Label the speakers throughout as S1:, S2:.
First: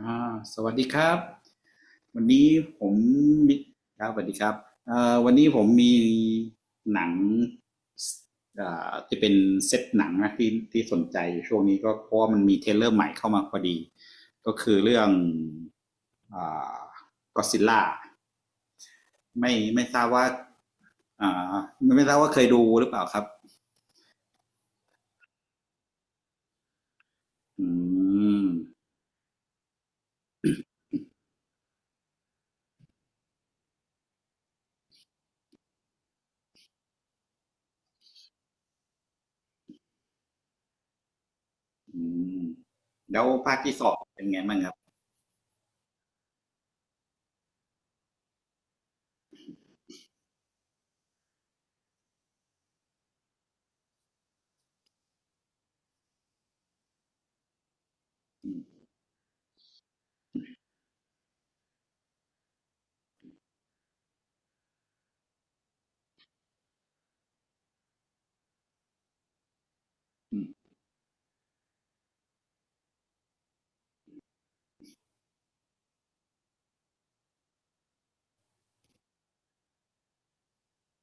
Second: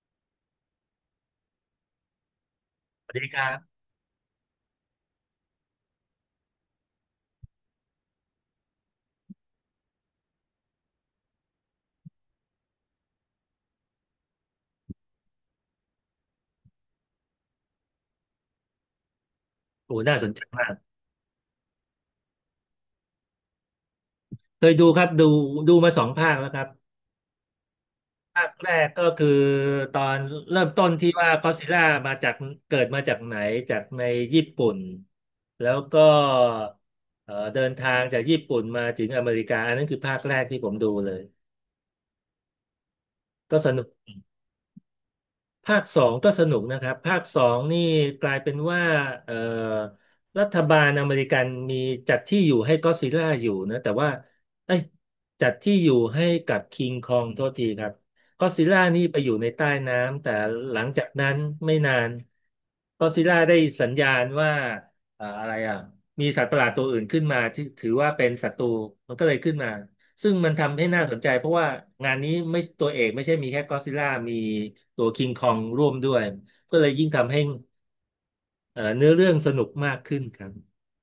S1: สวัสดีครับวันนี้ผม
S2: สวัสดีครั
S1: มี
S2: บ
S1: ครับสวัสดีครับวันนี้ผมมีหนังที่เป็นเซตหนังนะที่สนใจอยู่ช่วงนี้ก็เพราะว่ามันมีเทรลเลอร์ใหม่เข้ามาพอดีก็คือเรื่องอ่าก็ซิลล่าไม่
S2: โอ้
S1: ทราบ
S2: น่า
S1: ว่า
S2: สนใจมาก
S1: อ่าไม่ทราบว่าเคยดูหรือเปล่าครับ
S2: เคยดูครับดูมาสองภาคแล้วครับ
S1: อื
S2: ภา
S1: ม
S2: คแรกก็คือตอนเริ่มต้นที่ว่าก็อดซิลล่ามาจากเกิดมาจากไหนจากในญี่ปุ่นแล้วก็เดินทางจากญี่ปุ่นมาถึงอเมริกาอันนั้นคือภาคแรกที่ผมดูเลย
S1: อืมแล้วภา
S2: ก็
S1: ค
S2: ส
S1: ที่ส
S2: นุก
S1: องเป็นไงบ้างครับ
S2: ภาคสองก็สนุกนะครับภาคสองนี่กลายเป็นว่าเอ่อรัฐบาลอเมริกันมีจัดที่อยู่ให้ก็อดซิลล่าอยู่นะแต่ว่าเอ้ยจัดที่อยู่ให้กับคิงคองโทษทีครับก็อดซิลล่านี่ไปอยู่ในใต้น้ำแต่หลังจากนั้นไม่นานก็อดซิลล่าได้สัญญาณว่าอะไรอ่ะมีสัตว์ประหลาดตัวอื่นขึ้นมาที่ถือว่าเป็นศัตรูมันก็เลยขึ้นมา ซึ่งมันทำให้น่าสนใจเพราะว่างานนี้ไม่ตัวเอกไม่ใช่มีแค่ก็อดซิลล่ามีตัวคิงคองร่วมด้วยก็เลยยิ่งทำให้เนื้อเรื่องสนุกมากขึ้นครับ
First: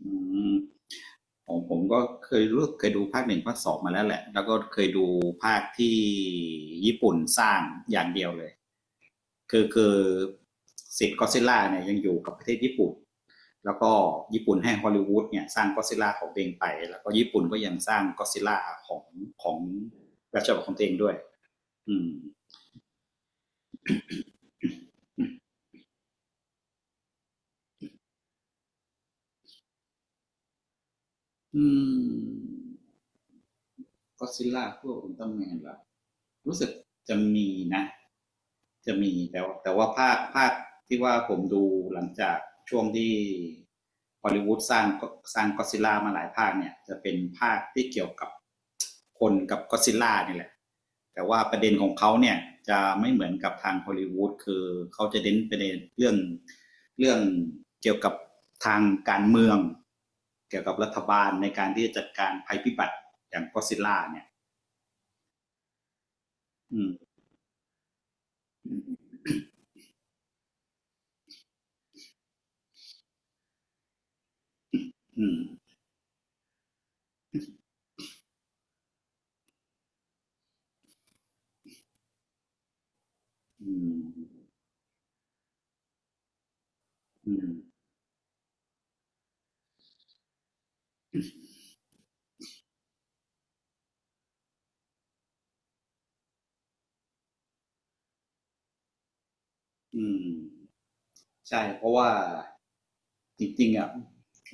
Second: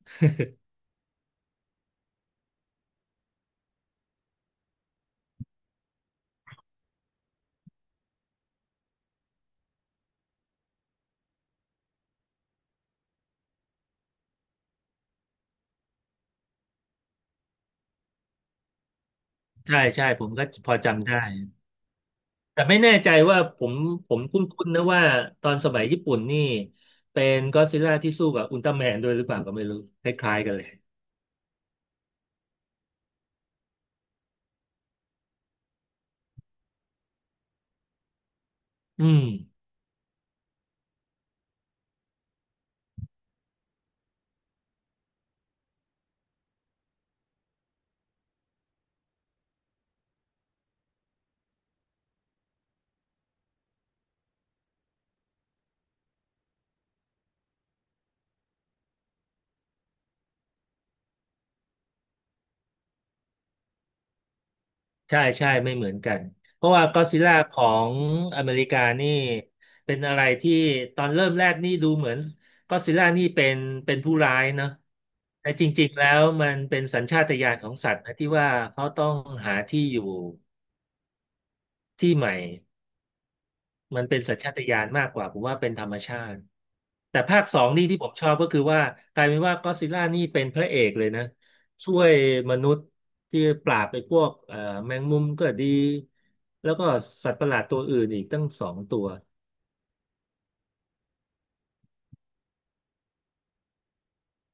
S1: อืม ผมก็เคยรู้เคยดูภาคหนึ่งภาคสองมาแล้วแหละแล้วก็เคยดูภาคที่ญี่ปุ่นสร้างอย่างเดียวเลยคือสิทธิ์ก็อดซิลล่าเนี่ยยังอยู่กับประเทศญี่ปุ่นแล้วก็ญี่ปุ่นให้ฮอลลีวูดเนี่ยสร้างก็อดซิลล่าของตัวเองไปแล้วก็ญี่ปุ่นก็ยังสร้างก็อดซิลล่าของของ
S2: ใช่ใช่ผม
S1: รั
S2: ก็
S1: ชบัล
S2: พ
S1: ขอ
S2: อ
S1: งตัวเอง
S2: จำ
S1: ด้วย
S2: ได้
S1: อืม
S2: แต่ไม่แน่ใจว่าผมคุ้นๆนะว่าตอนสมัยญี่ปุ่นนี่เป็นก็อดซิลล่าที่สู้กับอุลตร้าแมนด้วยหรือเปล่าก็ไม่รู้คล้ายๆกันเลย
S1: อืมก็อดซิลล่าพวกอุลตร้าแมนล่ะรู้สึกจะมีนะ จะ
S2: อื
S1: มี
S2: ม
S1: แต่ว่าภาคที่ว่าผมดูหลังจากช่วงที่ฮอลลีวูดสร้างก็อดซิลล่ามาหลายภาคเนี่ยจะเป็นภาคที่เกี่ยวกับคนกับก็อดซิลล่านี่แหละแต่ว่าประเด็นของเขาเนี่ยจะไม่เหมือนกับทางฮอลลีวูดคือเขาจะเน้นประเด็นเรื่องเกี่ยวกับทางการเมืองเกี่ยวกับรัฐบาลในการที่จะจัดการภัยพิบัติอย่างก็อดซิลล่าเนี่ย
S2: ใช่ใช่ไม่เหมือนกันเพราะ
S1: อื
S2: ว่า
S1: ม
S2: ก็ d z ซิล่าของอเมริกานี่เป็นอะไรที่ตอนเริ่มแรกนี่ดูเหมือนก็ d z ซิล่านี่เป็นผู้ร้ายเนอะ
S1: อืม
S2: แต่จริงๆแล้วมันเป็นสัญชาตญาณของสัตว์นะที่ว่าเขาต้องหาที่อยู่ที่ใหม่
S1: อื
S2: มันเป็นสัญ
S1: ม
S2: ชาตญาณมากกว่าผมว่าเป็นธรรมชาติ แต่
S1: อื
S2: ภาค
S1: ม
S2: สองนี่ที่ผมชอบก็คือว่ากลายเป็นว่าก็อดซิลล่านี่เป็นพระเอกเลยนะช่วยมนุษย์ที่ปราบไปพวกแมงมุมก็ดีแล้วก็สัตว์ประหลาดตัวอื่นอีกตั้งสองตัว
S1: อืม ใช่เพราะว่าจริงๆอ่ะ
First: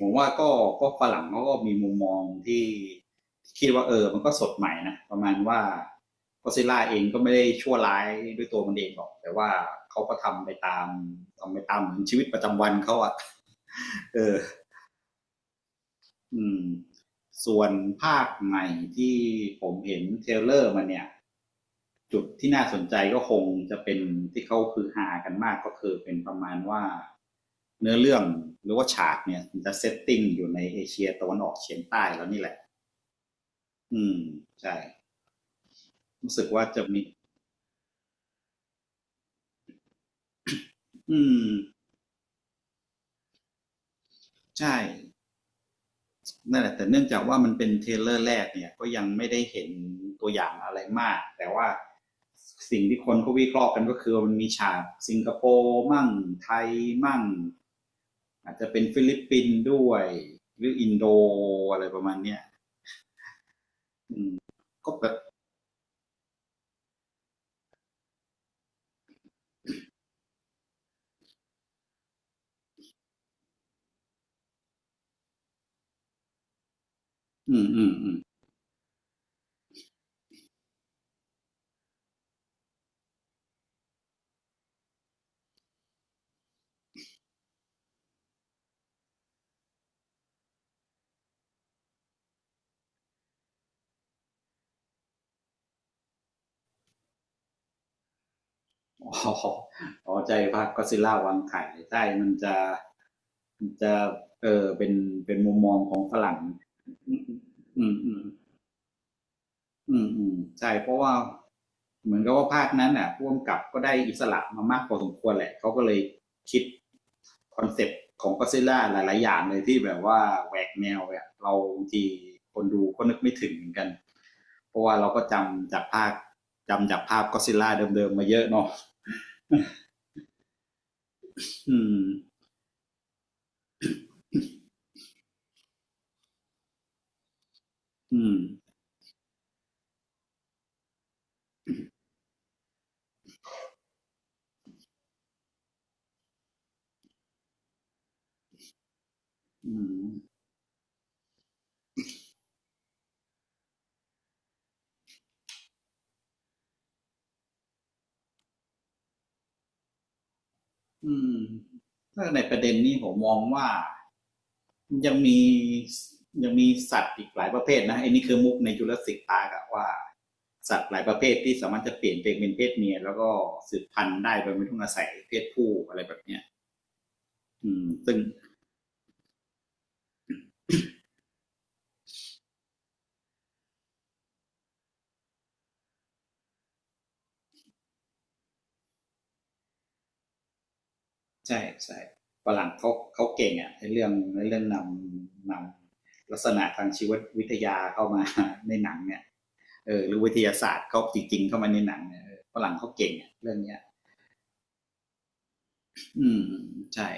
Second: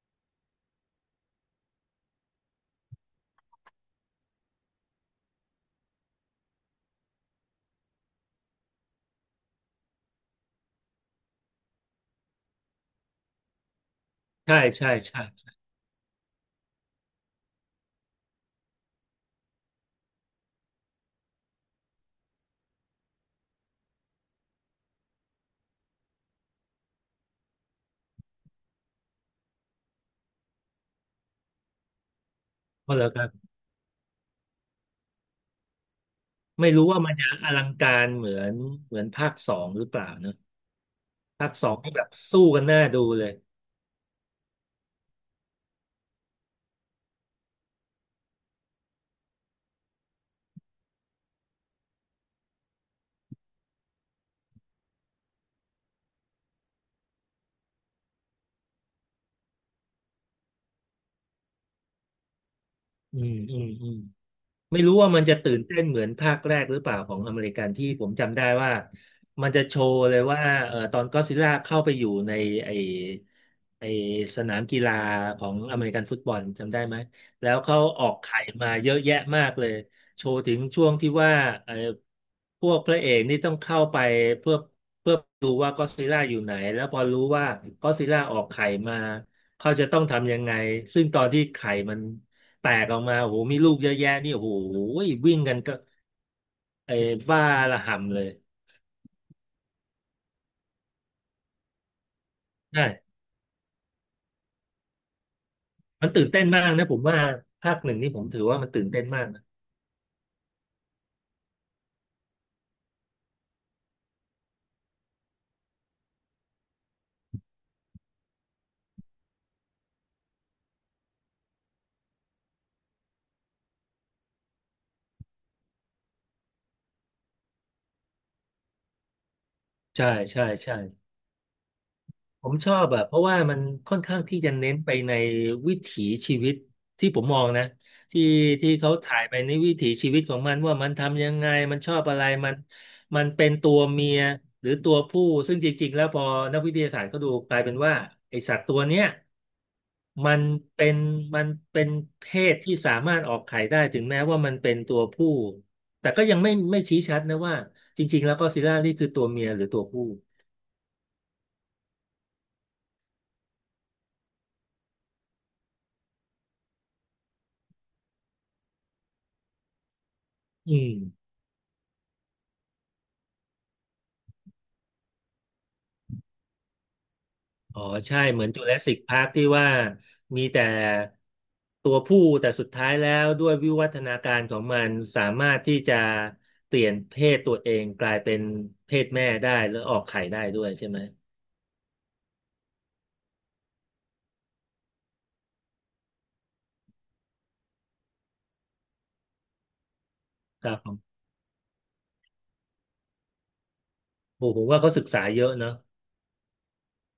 S1: ผมว่าก็ฝรั่งเขาก็มีมุมมองที่คิดว่าเออมันก็สดใหม่นะประมาณว่าก็ซิล่าเองก็ไม่ได้ชั่วร้ายด้วยตัวมันเองหรอกแต่ว่าเขาก็ทำไปตามเหมือนชีวิตประจำวันเขาอ่ะ เออ
S2: ใช่ใช่ใช่
S1: อืมส่วนภาคใหม่ที่ผมเห็นเทรลเลอร์มันเนี่ยจุดที่น่าสนใจก็คงจะเป็นที่เขาคือหากันมากก็คือเป็นประมาณว่า เนื้อเรื่องหรือว่าฉากเนี่ยมันจะเซตติ้งอยู่ในเอเชียตะวันออกเฉียงใต้แล้วนี่แหละ
S2: เพราะแล้วครับ
S1: อืมใช่รู้สึกว่า
S2: ไม่
S1: จะ
S2: รู้ว่า
S1: มี
S2: มันจะอลังการเหมือนเหมือนภาคสองหรือเปล่าเนอะ
S1: อื
S2: ภา
S1: ม
S2: คสองนี่แบบสู้กันหน้าดูเลย
S1: ใช่นั่นแหละแต่เนื่องจากว่ามันเป็นเทรลเลอร์แรกเนี่ยก็ยังไม่ได้เห็นตัวอย่างอะไรมากแต่ว่าสิ่งที่คนเขาวิเคราะห์กันก็คือมันมีฉากสิงคโปร์มั่งไทยมั่งอาจจะเป็นฟิลิปปินส์ด้วยหรืออินโดอะไรประมาณเนี้ย
S2: อืมอืมอืม ไม่
S1: ก็
S2: รู้
S1: แบ
S2: ว่า
S1: บ
S2: มันจะตื่นเต้นเหมือนภาคแรกหรือเปล่าของอเมริกันที่ผมจำได้ว่ามันจะโชว์เลยว่าตอนก็อดซิลล่าเข้าไปอยู่ในไอไอสนามกีฬาของอเมริกันฟุตบอลจำได้ไหมแล้
S1: อื
S2: ว
S1: ม
S2: เขา
S1: อืม
S2: ออ
S1: อื
S2: ก
S1: ม
S2: ไข่มาเยอะแยะมากเลยโชว์ถึงช่วงที่ว่าเอ่อพวกพระเอกนี่ต้องเข้าไปเพื่อเพื่อดูว่าก็อดซิลล่าอยู่ไหนแล้วพอรู้ว่าก็อดซิลล่าออกไข่มาเขาจะต้องทำยังไงซึ่งตอนที่ไข่มัน แตกออกมาโอ้โหมีลูกเยอะแยะนี่โอ้โหวิ่งกันก็ไอ้บ้าระห่ำเลย
S1: อ๋อใจภาคก็อดซิลล่าวางไข่ใช่ มันจะ
S2: ใช่
S1: มันจะเออเป็นมุมมองของ
S2: มัน
S1: ฝ
S2: ตื่น
S1: รั่ง
S2: เต้นมากนะผมว่าภาค
S1: อื
S2: ห
S1: ม
S2: นึ่งนี่
S1: อื
S2: ผ
S1: ม
S2: มถือว่ามันตื่นเต้นมากนะ
S1: อืมอืมอืมใช่ เพราะว่าเหมือนกับว่าภาคนั้นน่ะพ่วงกับก็ได้อิสระมามากพอสมควรแหละ เขาก็เลยคิดคอนเซปต์ของก็อดซิลล่าหลายๆ อย่างเลยที่แบบว่าแหวกแนวเนี่ยเราบางทีคนดูก็นึกไม่ถึงเหมือนกันเพราะว่าเราก็จำจากภาคจำจากภาพก็อดซิลล่าเดิมๆ มาเยอะเนาะ
S2: ใช่ใช่ใช่
S1: อืม
S2: ผมชอบอะเพราะว่ามันค่อนข้างที่จะเน้นไปในวิถีชีวิตที่ผมมองนะ
S1: อื
S2: ที่
S1: ม
S2: ที่เขาถ่ายไปในวิถีชีวิตของมันว่ามันทำยังไงมันชอบอะไรมันมันเป็นตัวเมียหรือตัวผู้ซึ่งจริงๆแล้วพอนักวิทยาศาสตร์เขาดูกลายเป็นว่าไอสัตว์ตัวเนี้ย
S1: อืม
S2: มันเป็นมันเป็นเพศที่สามารถออกไข่ได้ถึงแม้ว่ามันเป็นตัวผู้แต่ก็ยังไม่ชี้ชัดนะว่าจริงๆแล้วก็ซิลล่านี่คือตัวเมียหรือตัวผู้
S1: อืมถ้าในประเด็นนี้ผมมองว่ายังมียังมีสัตว์อีกหลายประเภทนะไอ้นี่คือมุกในจุลศิษย์ตากะว่า
S2: อื
S1: สัตว์
S2: ม
S1: หลายประเภทที่สามารถจะเปลี่ยนตัวเองเป็นเพศเมียแล้วก็สืบพันธุ์ได้โดยไม่ต้องอาศัยเพศผู้อะไรแบบเนี้ยอื
S2: อ๋อ
S1: มซึ่
S2: ใช่
S1: ง
S2: เหมือนจูราสสิกพาร์คที่ว่ามีแต่ ตัวผู้แต่สุดท้ายแล้วด้วยวิวัฒนาการของมันสามารถที่จะเปลี่ยนเพศตัวเองกลายเป็นเพศแม่ได้แล้วออกไข่ได้ด้วยใช่ไหม
S1: ใช่ใช่ฝรั่งเขาเก่งอะในเรื่องนำนำลักษณะทางชีววิทยาเข้ามาในหนังเนี่ยเออหรือวิทยา
S2: ค
S1: ศา
S2: รั
S1: ส
S2: บ
S1: ตร์
S2: ผ
S1: เขา
S2: ม
S1: จริงๆเข้ามาในหนังเนี่ยฝรั่งเขาเก่งอะเรื่องเนี้ย
S2: โอ้ผมว่าเขาศึกษาเยอะเนอะ
S1: อืมใช่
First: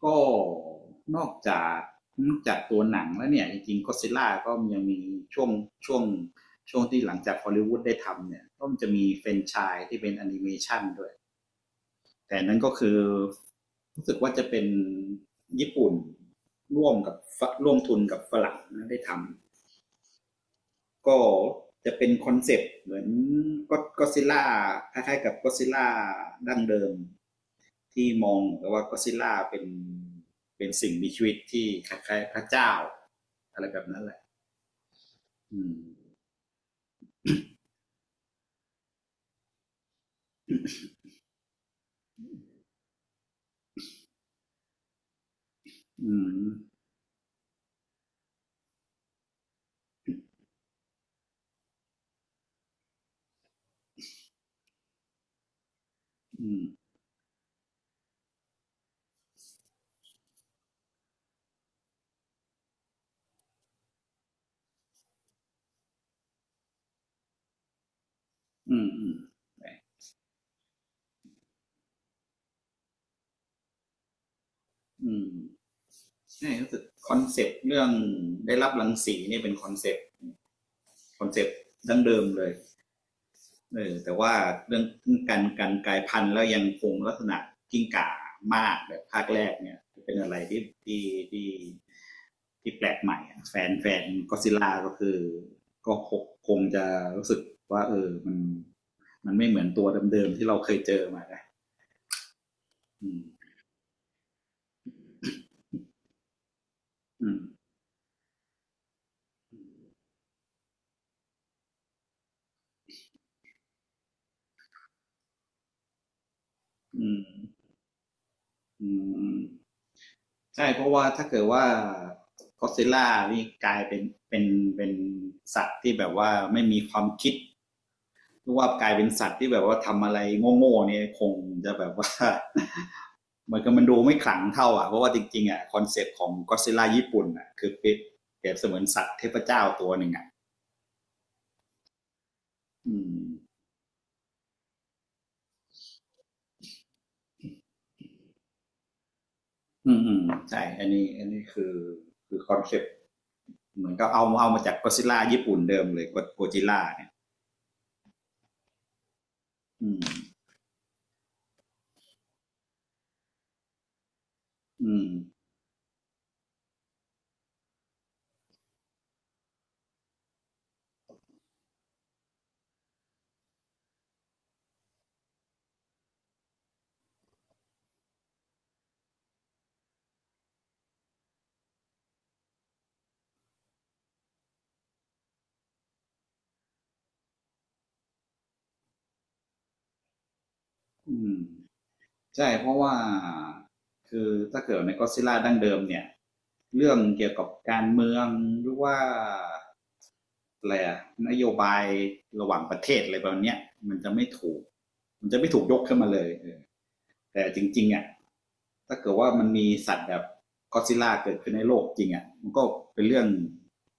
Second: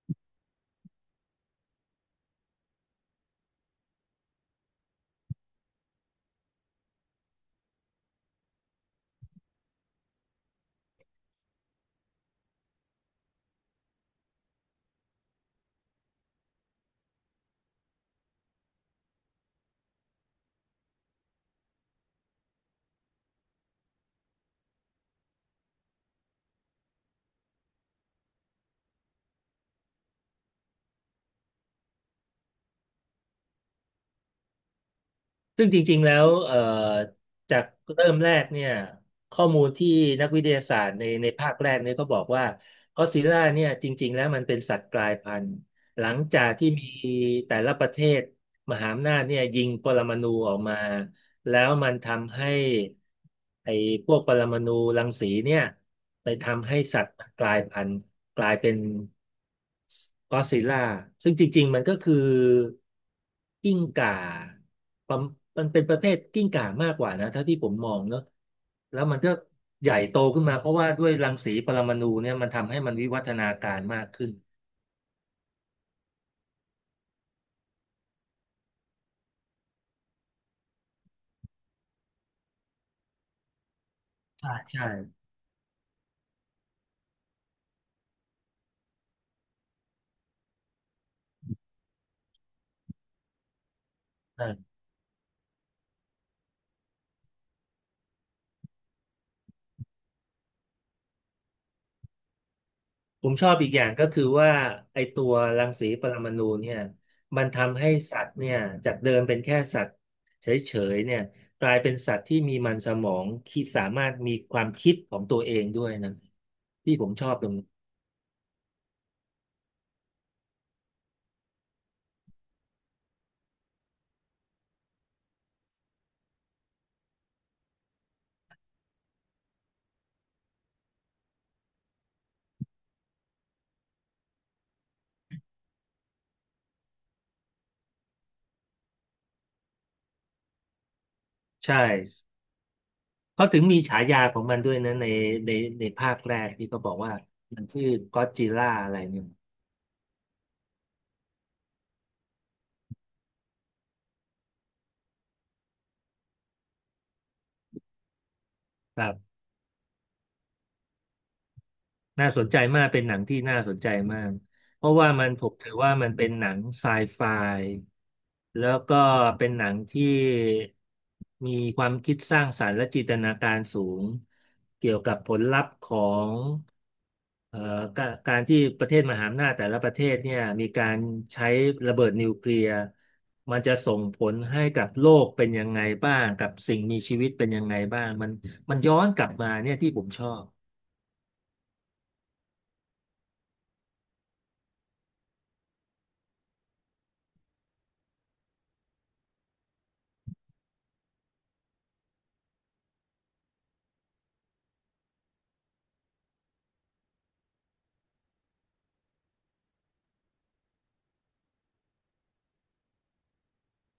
S1: ก็นอกจากนอกจากตัวหนังแล้วเนี่ยจริงๆก็ซิล่าก็ยังมีช่วงช่วงช่วงที่หลังจากฮอลลีวูดได้ทำเนี่ยก็มันจะมีเฟรนไชายที่เป็นแอนิเมชันด้วยแต่นั้นก็คือรู้สึกว่าจะเป็นญี่ปุ่นร่วมกับร่วมทุนกับฝรั่งนะได้ทำ ก็จะเป็นคอนเซปต์เหมือนก็ซิลล่าคล้ายๆกับก็อดซิลล่าดั้งเดิมที่มองกับว่าก็อดซิลล่าเป็นสิ่งมีชีวิตที่คล้ายๆพระเจ้าอะไรแบบนั้นแหละอื
S2: ซึ่งจริงๆ
S1: ม
S2: แล้วจากเริ่มแรกเนี่ยข้อมูลที่นักวิทยาศาสตร์ในภาคแรกเนี่ยก็บอกว่าก็อดซิลล่าเนี่ยจริงๆแล้วมันเป็นสัตว์กลายพันธุ์หลั
S1: อื
S2: ง
S1: ม
S2: จากที่มีแต่ละประเทศมหาอำนาจเนี่ยยิงปรมาณูออกมาแล้วมันทำให้ไอ้พวกปรมาณูรังสีเนี่ยไป
S1: อืม
S2: ทำให้สัตว์มันกลายพันธุ์กลายเป็น ก็อดซิลล่าซึ่งจริงๆมันก็คือกิ้งก่าประมมันเป็นประเภทกิ้งก่ามากกว่านะเท่าที่ผมมองเนอะ
S1: อืม
S2: แล้ว
S1: อืม
S2: มันก็ใหญ่โตขึ้นมาเพราะว่าด้วยรังสีปรมาณูเนี่ยมันทำให้มันวิวัฒนาการมากขึ้น
S1: อืมใช่รู้สึกคอนเซปต์เรื่องได้รับรังสีนี่เป็นคอนเซปต์ดั้งเดิมเลย เออแต่ว่า
S2: ใช่
S1: เรื่อ
S2: ใช่
S1: งการกลายพันธุ์แล้วยังคงลักษณะกิ้งก่ามากแบบภาคแรกเนี่ยเป็นอะไรที่ที่แปลกใหม่แฟนก็ซิล
S2: เออ
S1: ล่าก็คือก็คงจะรู้สึกว่าเออมันไม่เหมือนตัวเดิมๆที่เราเคยเจอมานะอื
S2: ผมช
S1: ม
S2: อบอีกอย่างก็คือว่าไอตัวรังสีปรมาณูเนี่ย
S1: อืม
S2: มันทำให้สัตว์เนี่ยจากเดิมเป็นแค่สัตว์เฉยๆเนี่ยกลายเป็นสัตว์ที่มีมันสมองคิดสามารถมีความคิดของตัวเองด้วยนะที่
S1: อื
S2: ผมช
S1: ม
S2: อบตรงนี้
S1: อืมใช่เพราะว่าถ้าเกิดว่าก็ซิลล่านี่กลายเป็นเป็นเป็นสัตว์ที่แบบว่าไม่มีความคิด เพราะว่ากลายเป็นสัตว์ที่แบบว่าทำอะไรโง่ๆเนี่ยคงจะแบบว่า เหมือนกับมันดูไม่ขลังเท่าอ่ะเพราะว่าจริงๆอ่ะคอนเซปต์ของก็ d z ิลล่าญี่ปุ่นอ่ะคือเป็นแบเบเสมือนสัตว์เทพเจ้าตัวหนึ่งอ่ะ
S2: ใช่
S1: อืม
S2: เขาถึงมีฉายาของมันด้วยนะในในในภาคแรกที่เขาบอกว่ามันชื่อก็อดจิลล่าอะไรเนี่ย
S1: อืมอืมใช่อันนี้คือคือคอนเซปต์เหมือนก็เอามาจากก็ d z ิลล่าญี่ปุ่นเดิมเลยโกจิล่าเนี่ย
S2: ครับ
S1: อืม
S2: น่าสนใจมากเป็นหนังที่น่าสนใจมากเพ
S1: อื
S2: ราะ
S1: ม
S2: ว่ามันผมถือว่ามันเป็นหนังไซไฟแล้วก็เป็นหนังที่มีความคิดสร้างสรรค์และจินตนาการสูงเกี่ยวกับผลลัพธ์ของเอ่อการที่ประเทศมหาอำนาจแต่ละประเทศเนี่ยมีการใช้ระเบิดนิวเคลียร์มันจะส่งผลให้กับโลกเป็นยังไงบ้างกับสิ่งมีชีวิตเป็นยังไงบ้างมันมันย้อนกลับมาเนี่ยที่ผมชอบ
S1: อืมใช่เพราะว่าคือถ้าเกิดในก็ d z ิลล่าดั้งเดิมเนี่ยเรื่องเกี่ยวกับการเมืองหรือว่า อะไรอะนโยบายระหว่างประเทศอะไรแบบมเนี้ยมันจะไม่ถูกมันจะไม่ถูกยกขึ้นมาเลยแต่จริงๆอ่ะถ้าเกิดว่ามันมีสัตว์แบบก็อดซิลล่าเกิดขึ้นในโลกจริงอ่ะมันก็เป็นเรื่อง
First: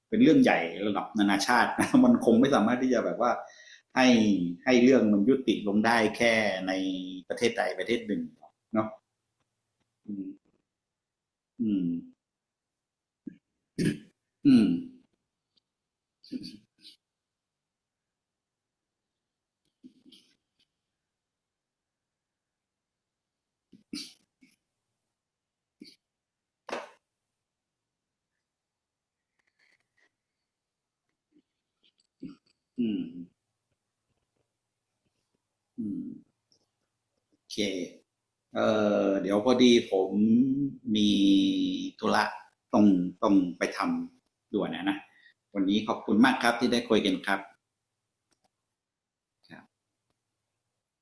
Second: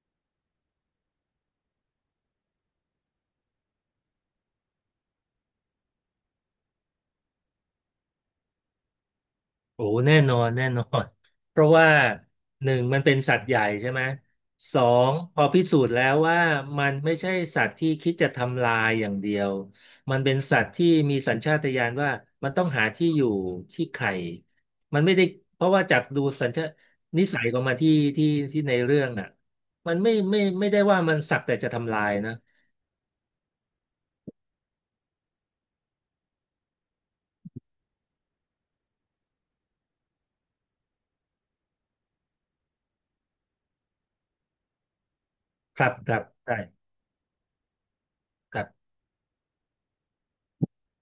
S1: เป็นเรื่องใหญ่ระดับนานาชาติ นะมันคงไม่สามารถที่จะแบบว่าให้ให้เรื่องมันยุติลงได้แค่ในประเทศใดประเทศหนึ่งเนาะ
S2: โอ้แน่นอนแน่นอน เพ
S1: อื
S2: ราะ
S1: ม
S2: ว่าหนึ่งมันเป็นสัตว์ใหญ่ใช่ไหม
S1: อืม
S2: สองพอพิสูจน์แล้วว่ามันไม่ใช่สัตว์ที่คิดจะทำลายอย่างเดียวมันเป็นสัตว์ที่มีสัญชาตญาณว่ามันต้องหาที่อยู่ที่ไข่มันไม่ได้เพราะว่าจากดูสัญชานิสัยของมันที่ที่ในเรื่องอ่ะมันไม่ได้ว่ามันสักแต่จะทำลายนะ
S1: อืมอืมโอเค เออเดี๋ยวพอดีผมมีธุระต้องต้องไปทำด่วนนะนะวันนี้
S2: ครั
S1: ข
S2: บ
S1: อบ
S2: ค
S1: คุณ
S2: รับ
S1: มากครับ
S2: ใช่
S1: ที่ได้คุยกันครับ
S2: ครับ
S1: ครับ